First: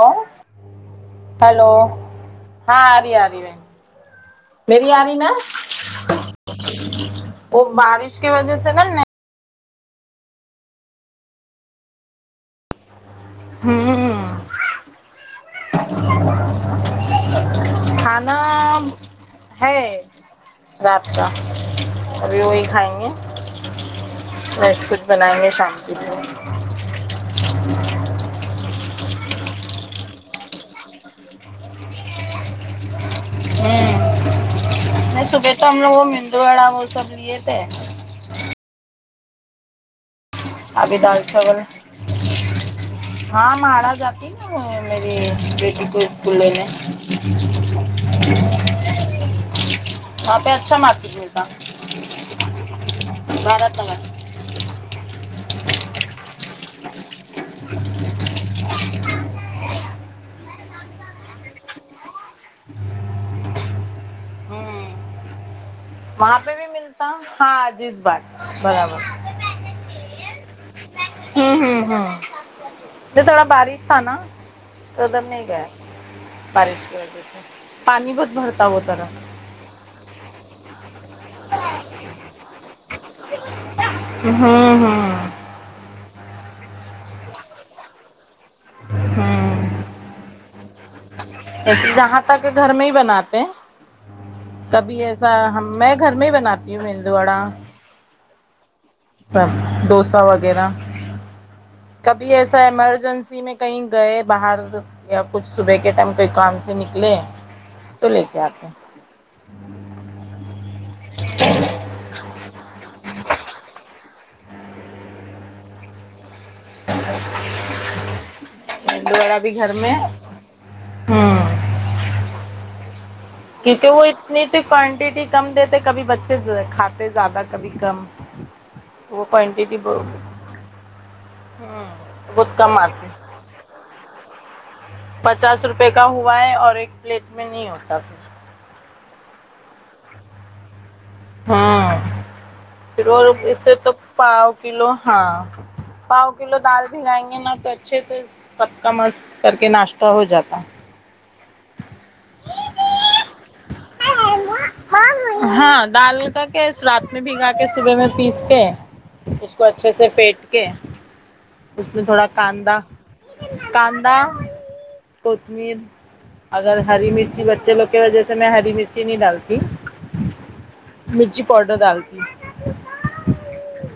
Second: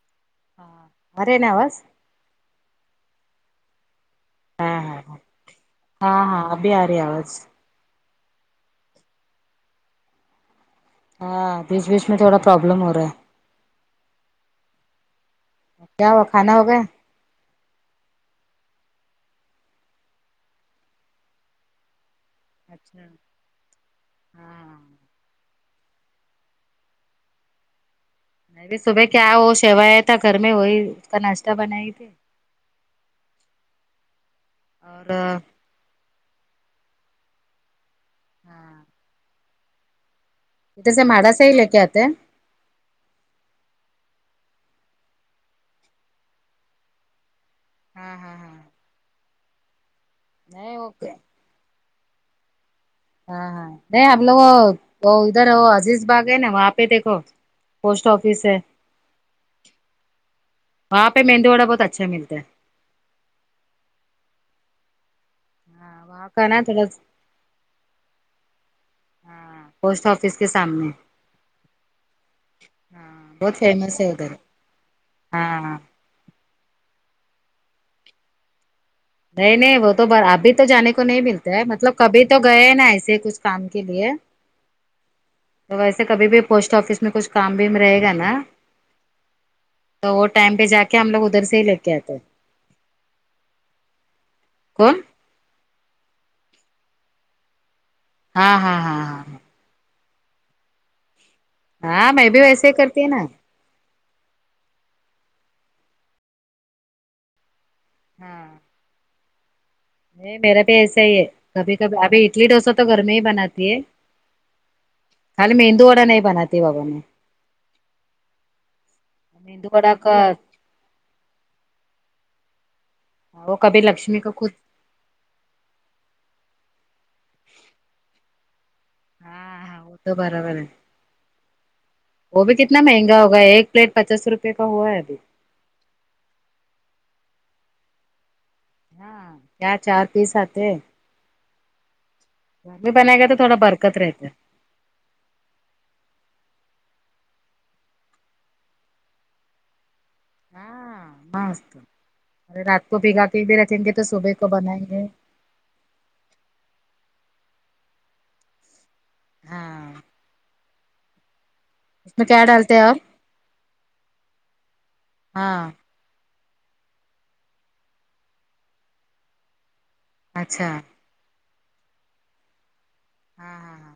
hello آ رہے نا ہیلو آواز ہاں آرہی آرہی بہن ہاں میری ہاں آری ہاں نا ہاں ہاں ابھی آ رہی ہے آواز وہ بارش کی وجہ سے نا ہاں بیچ بیچ میں تھوڑا پرابلم ہو رہا ہے ہممم کیا ہوا کھانا ہوگا کھانا ہے رات کا ابھی وہی اچھا کھائیں گے ہاں بسکٹ بنائیں گے شام کی ا صبح کیا وہ شیوایا تھا گھر میں وہی اس کا ناشتہ بنائی تھی ہ اور نہیں صبح تو ہم لوگ وہ مندو وڑا وہ سب لیے تھے ہاں ادھر ابھی سے ڈال ماڑا سے ہی چاول لے کے آتے ہیں ہے ہاں مارا جاتی نا میری بیٹی کو اسکول لینے ہاں ہاں ہاں وہاں پہ نہیں اچھا اوکے مارکیٹ ملتا ہاں ہاں بھارت نگر نہیں ہم لوگ وہ ادھر وه عزیز باگ ہے نا وہاں پہ دیکھو پوسٹ آفس ہے وہاں پہ مندو واڈا بہت اچھا متا ہے ہمم ہاں وہاں کا پہ نا بھی تھوڑا ملتا ہاں عجیز باغ برابر پوسٹ آفس کے سامنے ہممم ج ہاں تھوڑا بہت بارش تھا فیمس ہے نا ادھر تو ادھر نہیں گیا ہاں بارش کی وجہ سے پانی بت بھرتا وه طرف نہیں نہیں وہ تو بھر ابھی تو جانے کو نہیں ملتا ہے مطلب کبھی تو گئے نا ایسے ہی کچھ کام کے لیے ہوں ہوں تو ویسے کبھی بھی پوسٹ آفس میں کچھ کام بھیم رہے گا نا ہوں تو وہ ٹائم پہ جا کے ہم لوگ ادھر سے ہی لے ایسے کے آتے ہیں جہاں تک گھر میں ہی بناتے ہیں کون تبھی ایسے سا میں گھر میں ہی بناتی ہوں مدو وڑا ہاں ہاں ہاں ہاں ڈوسا وغیرہ ہاں میں کبھی بھی ایسا ویسے ہی کرتی ہے نا ایمرجنسی میں کہیں گئے باہر یا کچھ صبح کے ٹائم کوئی کام سے نکلے تو لے کے ہاں آتے نہیں میرا بھی ایسا ہی ہے کبھی کبھی ابھی اڈلی ڈوسا تو گھر میں ہی بناتی ہے خالی مندو واڈا نہیں بناتی بابا میں میندو وڑا بھی مندو گھر وڈ میں کا ہوں وہ کبھی کیکے وه لکشمی کو اتنی خود تو کوانٹیٹی کم دیتے کبھی بچے کھاتے زیادہ کبھی کم وہ ہاں کوانٹیٹی ہاں وہ بت تو برابر ہے ہ بہت بھی کم کتنا آتی مہنگا وہ ایک پلیٹ پچاس روپئے کا ہوا ہے ابھی پچاس روپے کا ہوا ہے اور ایک پلیٹ میں نہیں ہوتا پ ہاں کیا چار پیس آتے ہاں گھر میں پھر بنائے گا اور تو تھوڑا اسے تو برکت رہتا ہے پاؤ کلو ہاں پاؤ کلو دال بھیگائیں گے نا تو اچھے سے سبکا مست کر کے ناشتا ہاں مست اگر رات کو بگا پ بھی رکھیں گے تو صبح کو بنائیں گے ہاں ڈال کر کے رات میں بھیگا کے صبح میں پیس کے اس کو اچھے ہاں سے اس پھیٹ کے اس میں تھوڑا کیا ڈالتے کاندا ہیں اور کاندا ہاں کتمیر اگر ہری مرچی بچے لوگ کی وجہ سے میں ہری مرچی نہیں ڈالتی اچھا مرچی پاؤڈر ڈالتی ہاں ہاں ہاں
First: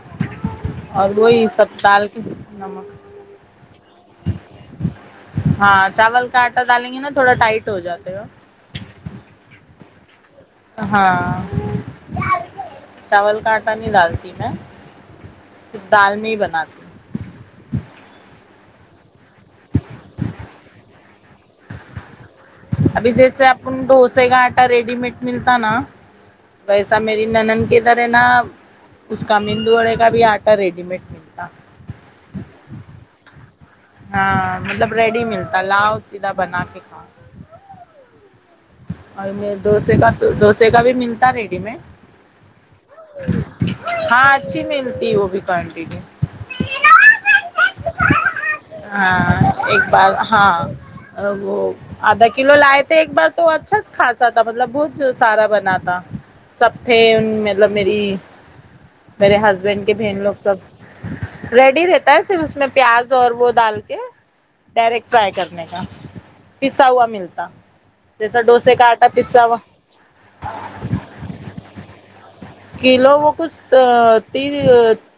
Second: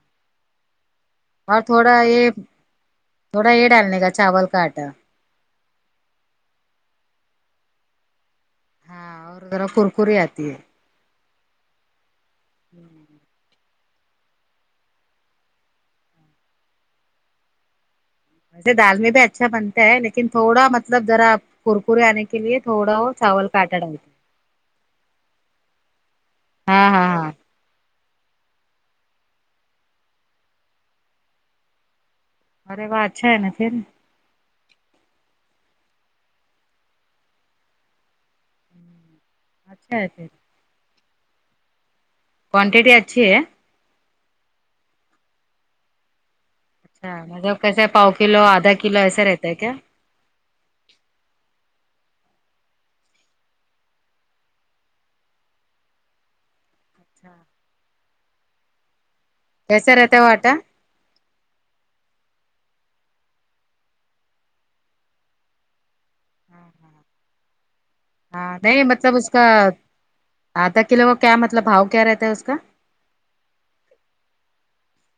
اور وہی اور سب تھوڑا دال کے یہ نمک تھوڑا یہ ڈالنے کا چاول کا آٹا ہاں چاول کا آٹا ڈالیں گے نا تھوڑا ٹائٹ ہو جاتے ہو ہاں اور ذرا کورکریی آتی ہے ہاں ویسے چاول کاٹ پانی ڈالتی میں پھر دال نہیں بناتی ہوں ویسے دال میں بھی اچھا بنتا ہے لیکن تھوڑا مطلب ذرا کورکریے آنے کے لیے تھوڑا وہ ابھی چاول جیسے کا اٹا اپن ڈالنے ڈھوسے کا آٹا ریڈی میڈ ملتا نا ویسا میری نانند کے ادھر ہے نا اس کا مندو اڑے کا بھی آٹا ریڈی میڈ ملتا ارے وا اچھا ہے نا پھر ہاں مطلب ریڈی ملتا لاؤ سیدھا بنا کے کھاؤ اور اچھا ڈوسے ہے کا پھر تو ڈوسے کا بھی ملتا ریڈی مڈ قانتیتنے اچھی ہے ہاں اچھی ملتی وہ بھی کوانٹیٹی ہاں مطب کسے پؤ کلو کلو ایسا ہاں رہتا ہے کیا ایک بار ہاں وہ آدھا کلو لائے تھے ایک بار تو اچھا سے کھاسا تھا مطلب بہت سارا بنا تھا سب تھے ان مطلب میری میرے ہسبینڈ کے کیسا رہتا بہن ہے وہ لوگ آٹا سب ریڈی رہتا ہے صرف اس میں پیاز اور وہ ڈال کے ڈائریکٹ فرائی کرنے کا پسا ہوا ملتا جسا ہاں ڈوسے نہیں کا آٹا مطلب اس پیسا کا وا آدھا کلو کیا مطلب بہاؤ کیا رہتا ہے اسکا کلو وہ کچھ تین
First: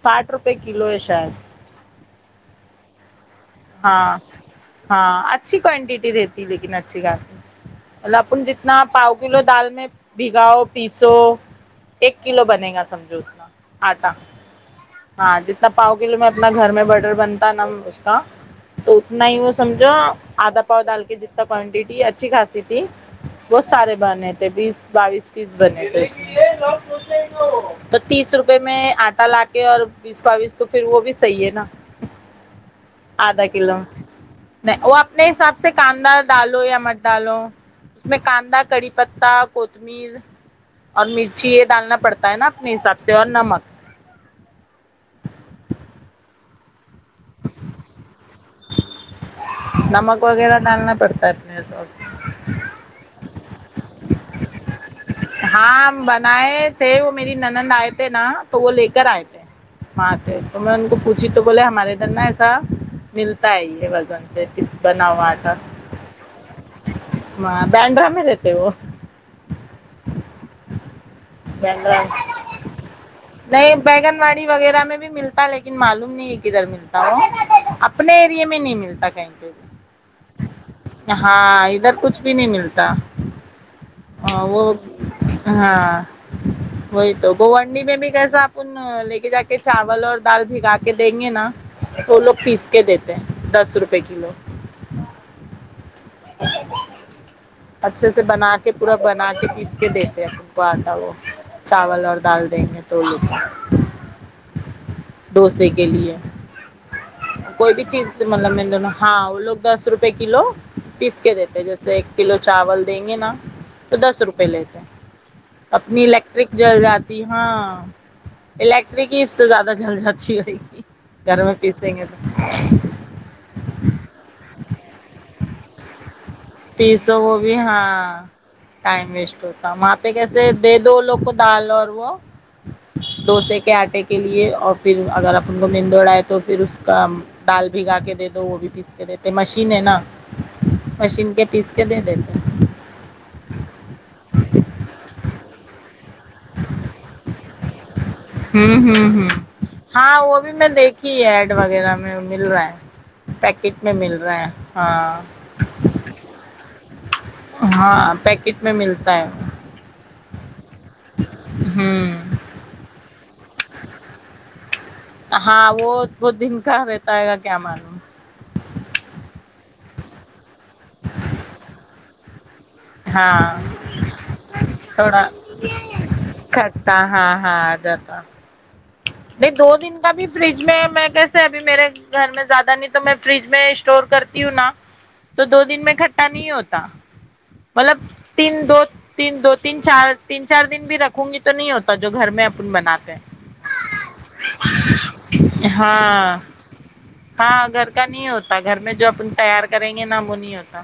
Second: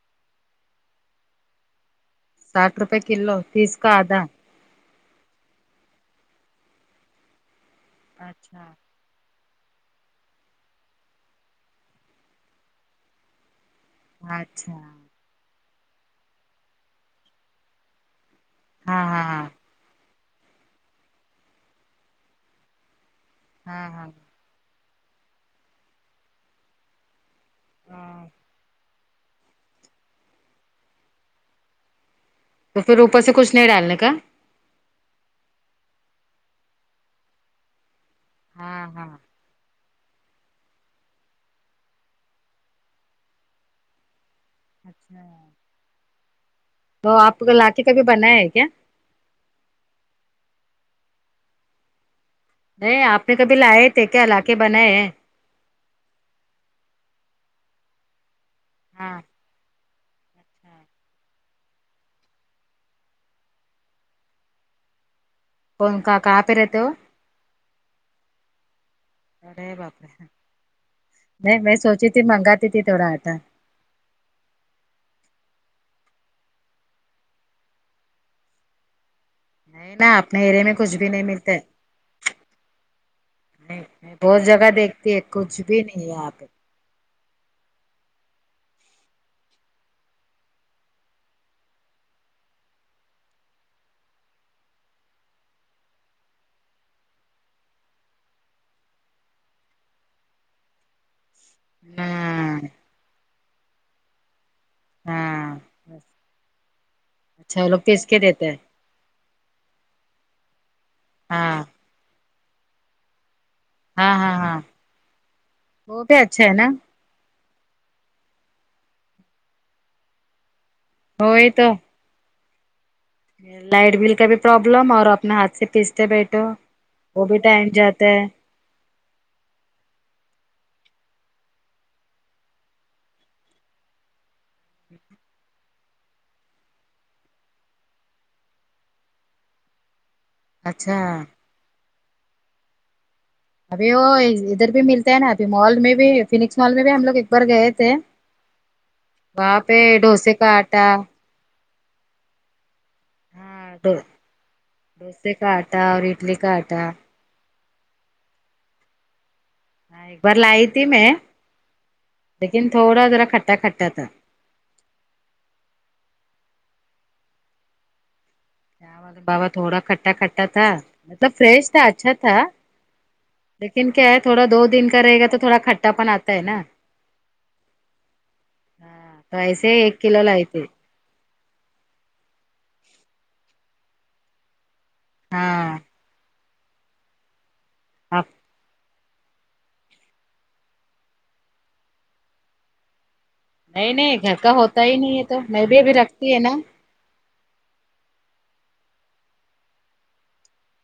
ساٹھ روپے کلو ہے شاید ساٹ روپے کیلو ہاں ہاں اچھی کوانٹیٹی دیتی لیکن اچھی خاصی مطلب اپن اچھا جتنا پاؤ کلو دال میں بھگاؤ پیسو ایک کلو بنے گا سمجھو اتنا آٹا اچھا ہاں جتنا پاؤ کلو میں اپنا گھر میں بٹر بنتا ہے نا اس کا تو ہاں ہاں اتنا ہی ہاں وہ سمجھو آدا پاؤ ڈال کے جتنا کوانٹیٹی اچھی خاصی تھی بہت ہاں سارے ہاں بنے تھے بیس بائیس پیس بنے تھے اس تو ہاں تیس روپے میں آٹا لا کے اور بیس بویس تو پھر وہ بھی صحیح ہے نا تو پھر اوپر سے آدھا کچھ نہیں کلو ڈالنے کا نہیں وہ اپنے حساب سے کاندا ڈالو یا مٹ ڈالو اس میں کاندا ہاں کڑی ہاں پتتا کوتمیر اور مرچی یہ ڈالنا پڑتا ہے نا اپنے حساب سے اور نمک اچھا تو اپ لاکے کے کبھی بنائے ہیں کیا نمک وغیرہ ڈالنا پڑتا ہے اپنے نہیں آپ نے کبھی لائے تھے کیا لاکے بنائی ہاں بنائے تھے وہ میری نند آئے تھے نا تو وہ لے کر ہاں آئے تھے وہاں سے تو میں ان کو پوچھی تو بولے ہمارے ادھر نہ ایسا ملتا یہ وزن سے اسے بناؤ اج انکا کھا پے رہتی وہ ا بندرا میں رہتے وہ ارے باپ نہیں میں سوچی بینڈرا تھی منگاتی تھی تھوڑا آٹا نہیں بینگن واڑی وغیرہ میں بھی ملتا ہے لیکن معلوم نہی کدھر ملتا ہوں اپنے ایریے میں نہیں ملتا کہیں پہ نہیں نا اپنے ایریے میں کچھ بھی نہیں ملتا ہے، ہاں ادھر کچھ بھی نہیں ملتا نہیں بہت جگہ وہ دیکھتی ہے کچھ بھی نہیں ہاں ہے یہاں پہ وہی تو گوانڈی میں بھی کیسا اپن لے کے جا کے چاول اور دال بھگا کے دیں گے نا وہ لوگ پیس کے دیتے ہیں دس روپئے کلو اچھے سے بنا کے پورا بنا کے پیس کے دیتے ہیں کو آٹا وہ چاول اور دال ہاں دیں گے تو وہ لوگ ہاں ڈوسے کے لیے اچھا وہ کوئی لوگ بھی پیس کے چیز دیتے مطلب ہیں م نا ہاں وہ لوگ دس روپے کلو پیس کے دیتے ہاں جیسے ایک کلو چاول دیں گے نا تو ہاں دس ہاں روپئے ہاں لیتے ہیں وہ اپنی بھی اچھا الیکٹرک ہے ج نا ج ہاں الیکٹرک ہی اس سے زیادہ جل جاتی رہئے گی گھر وہی میں تو پیسے گے تو لائٹ بل کا بھی پرابلم اور اپنے ہاتھ سے پیستے بیٹھو وہ بھی ٹائم جاتا ہے ٹائم ویسٹ ہوتا وہاں پہ کیسے دے دو لوگ کو دال اور وہ ڈوسے کے آٹے کے لیے اور پھر اگر اپ ان کو مینند اڑ ہے تو پھر اس کا دال بھگا کے دے دو وہ بھی پیس کے دیتے مشین ہے نا اچھا مشین کے پیس کے دے دیتے ابھی وہ ادھر بھی ملتا ہے نا ابھی مال میں بھی فینکس مال میں بھی ہم لوگ ایک بار گئے تھے امم امم وہاں امم پہ ہاں ڈوسے وہ بھی کا میں آٹا دیکھی ہے ایںڈ وغیرہ میں مل رہا ہیں پیکٹ میں مل رہے ہیں ہاں کاآٹا اور اڈلی کاآٹا ہاں پیکٹ میں ملتا ہے ہاں ایک بار لائی تھی میں ہوں لیکن تھوڑا جرا کھٹا کھٹا تھا ہاں وہ بہت دن کا رہتا ہے گا کیا معلوم چاول بابا تھوڑا کھٹا کھٹا تھا مطلب فریش تھا اچھا تھا ہاں لیکن کیا ہے تھوڑا دو دن کا رہے گا تو تھوڑا کھٹا پن آتا ہے نا کھٹا ہاں ہاں آ جاتا ہاں تو نہیں دو ایسے دن ایک کا کلو بھی لائی فریج تھی میں میں کہس سے ابھی میرے گھر میں زیادہ نہیں تو میں فریج میں اسٹور کرتی ہوں نا تو دو ہاں دن میں کٹھا نہیں ہوتا مطلب آپ تین دو تین دو تین چار تین چار دن بھی رکھوں گی تو نہیں ہوتا جو گھر میں اپن بناتے ہیں نہیں نہیں گھر کا ہوتا ہی نہیں ہے تو میں بھی ابھی رکھتی ہاں ہے نا ہاں گھر کا نہیں ہوتا گھر میں جو اپن تیار کریں گے نا وہ نہیں آتا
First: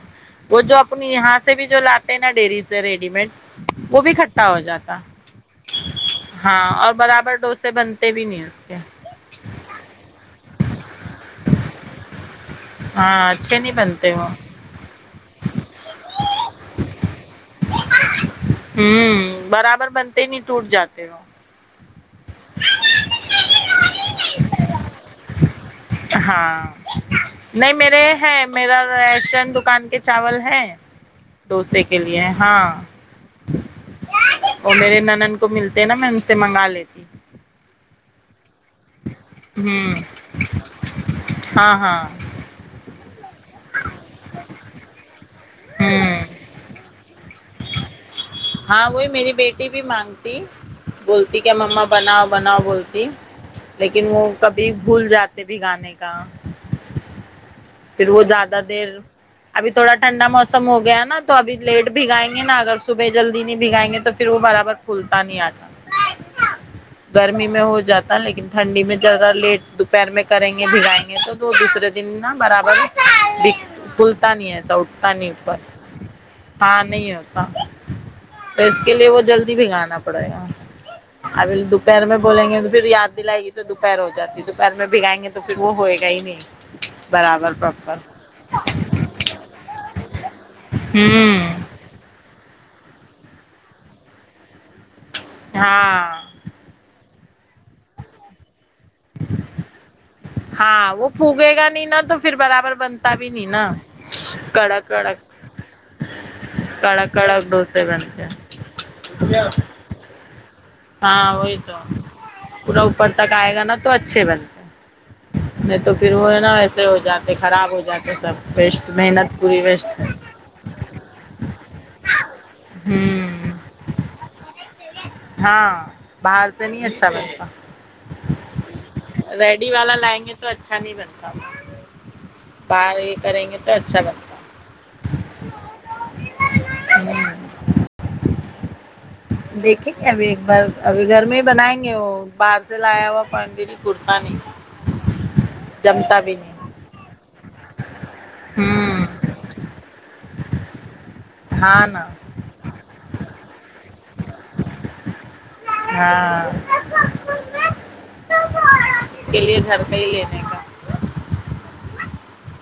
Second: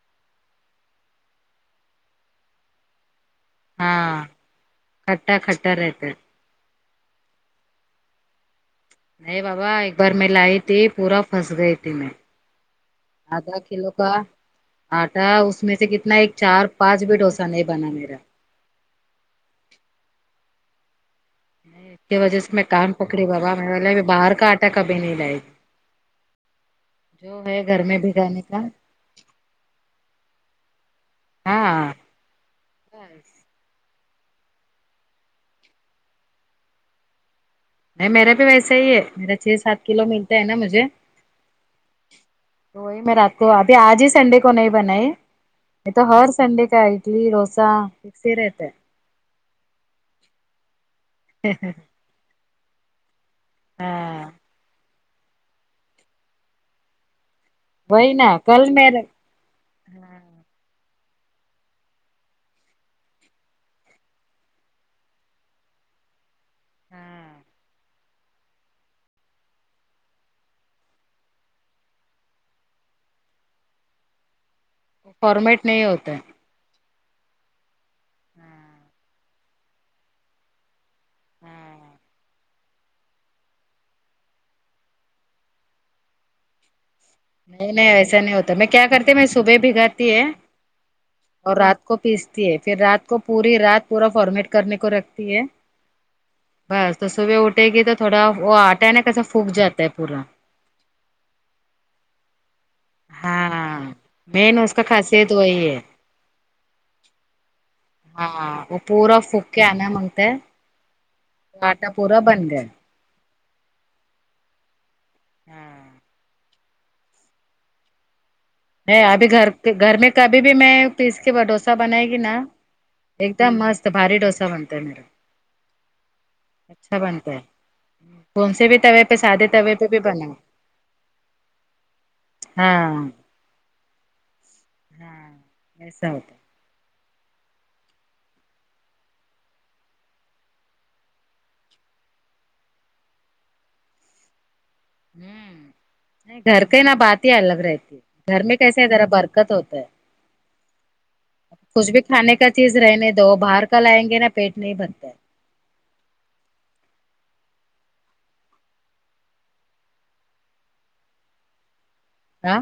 وہ جو اپنی یہاں سے بھی جو لاتے ہیں نا ڈیری سے ریڈیمڈ وہ بھی ہاں کٹھا ہو جاتا کھٹا کھٹا رہتا ہے ہاں اور برابر ڈوسے بنتے بھی نہیں اس کے نہیں بابا ایک بار میں لائی تھی پورا پھنس گئی تھی میں ہاں آدھا اچھے نہیں کلو کا بنتے وہ آٹا اس میں سے کتنا ایک چار پانچ بھی ڈوسا نہیں بنا میرا ھمم برابر بنتے ہی نہیں ٹوٹ جاتے وہ اس کی وجہ سے میں کان پکڑی بابا میں بولے باہر کا آٹا کبھی نہیں لائےگی نہیں گھر میں میرے ہے بھگانے کا میرا ریشن دکان کے چاو ل ہے ڈوسے ہاں کے لیے ہاں وہ میرے نند کو ملتے نا میں ان سے منگا لیتی نہیں میرا بھی ویسا ہی ہے میرا چھ سات ہوں کلو ملتا ہے نا مجھے ہاں ہاں تو وہی میں رات کو ابھی آج ہی سنڈے کو نہیں بنائی یہ تو ہوں ہر سنڈے کا اڈلی ڈوسا فکس ہی رہتا ہاں ہے وہی میری بیٹی بھی مانگتی بولتی کیا مما بناؤ بناؤ بولتی لیکن وہ ہاں کبھی بھول جاتے بھی گانے کا پھر وہی وہ نا زیادہ کل دیر میرے اب تھوڑا ٹھنڈا موسم ہو گیا ہے نا تو اب لیٹ بھگائیں گے نا اگر صبح جلدی نہیں بھگائیں گے تو پھر وہ برابر پولتا نہیں آٹا گرمی میں ہو جاتا لیکن ٹھنڈی میں زیادہ لیٹ دوپہر میں کریں گے بگائیں گے تو دوسرے دن نا برابر بھلتا نہیں ایسا اٹھتا نہیں اپر فارمیٹ نہیں ہوتا ہے ہاں نہیں ہوتا تو اس کے لیے وہ جلدی بھگانا پڑے گا ابھی ہاں دوپہر میں بولیں گے تو پھر یاد دلائے گی تو دوپہر ہو جاتی ہے دوپہر میں بگائیں گے تو پھر وہ ہوئے گا ہی نہیں برابر نہیں نہیں پراپر ایسا نہیں ہوتا میں کیا کرتی میں صبح بھگاتی ہے ہوں اور رات کو پیستی ہے پھر رات کو پوری رات پورا فارمیٹ کرنے کو رکھتی ہے ہاں بس تو صبح اٹھے گی تو تھوڑا وہ آٹا ہے نا کیسا پھک جا ہے پورا ہاں وہ پھگے گا ن نا تو پھر برابر بن پ بھی نہیں نا ہاں مین اس کا کڑک خاصیت وہی ہے کڑک کڑ کڑگ دوسے بنتے ہاں وہ پورا پھک کے آنا مانگتا ہے ہاں وہی آٹا پورا بن گیا تو اپر تک آئے گا نا تو اچھے بنتے نہیں تو پھر وہ ہے نا وسے ہو جاا خراب ہو جاتا سب ویسٹ ہے محنت گھر پوری ویسٹ گھر سے میں ابھی کبھی بھی میں پیس کے ڈوسا بنائے گی نا ہمم ایک دم مست باری ڈوسا بنتا ہے میرا ہاں باہر سے نہیں اچھا بنتا کون سے بھی توے پہ سادے ریڈی توے پہ والا بھی لائیں بنا گے تو اچھا نہیں بنتا ہاں بار یہ کریں گے تو اچھا بن ہاں بستا ہوں دیکھیں گے ابھی ایک بار ابھی گھر میں ہی بنائیں گے وہ باہر سے لایا ہوا پنڈ کرتا نہیں ہ جمتا بھی نہیں گھر کی نا بات ہی الگ رہتی ہے گھر میں کیسے ہیں ذرا ہوں برکت ہوتا ہے ہاں کچھ بھی نا کھانے کا چیز رہنے دو باہر کا لائیں گے نا پیٹ نہیں بھرتا ہاں اس کے لیے گھر کا ہی لینے کا ہاں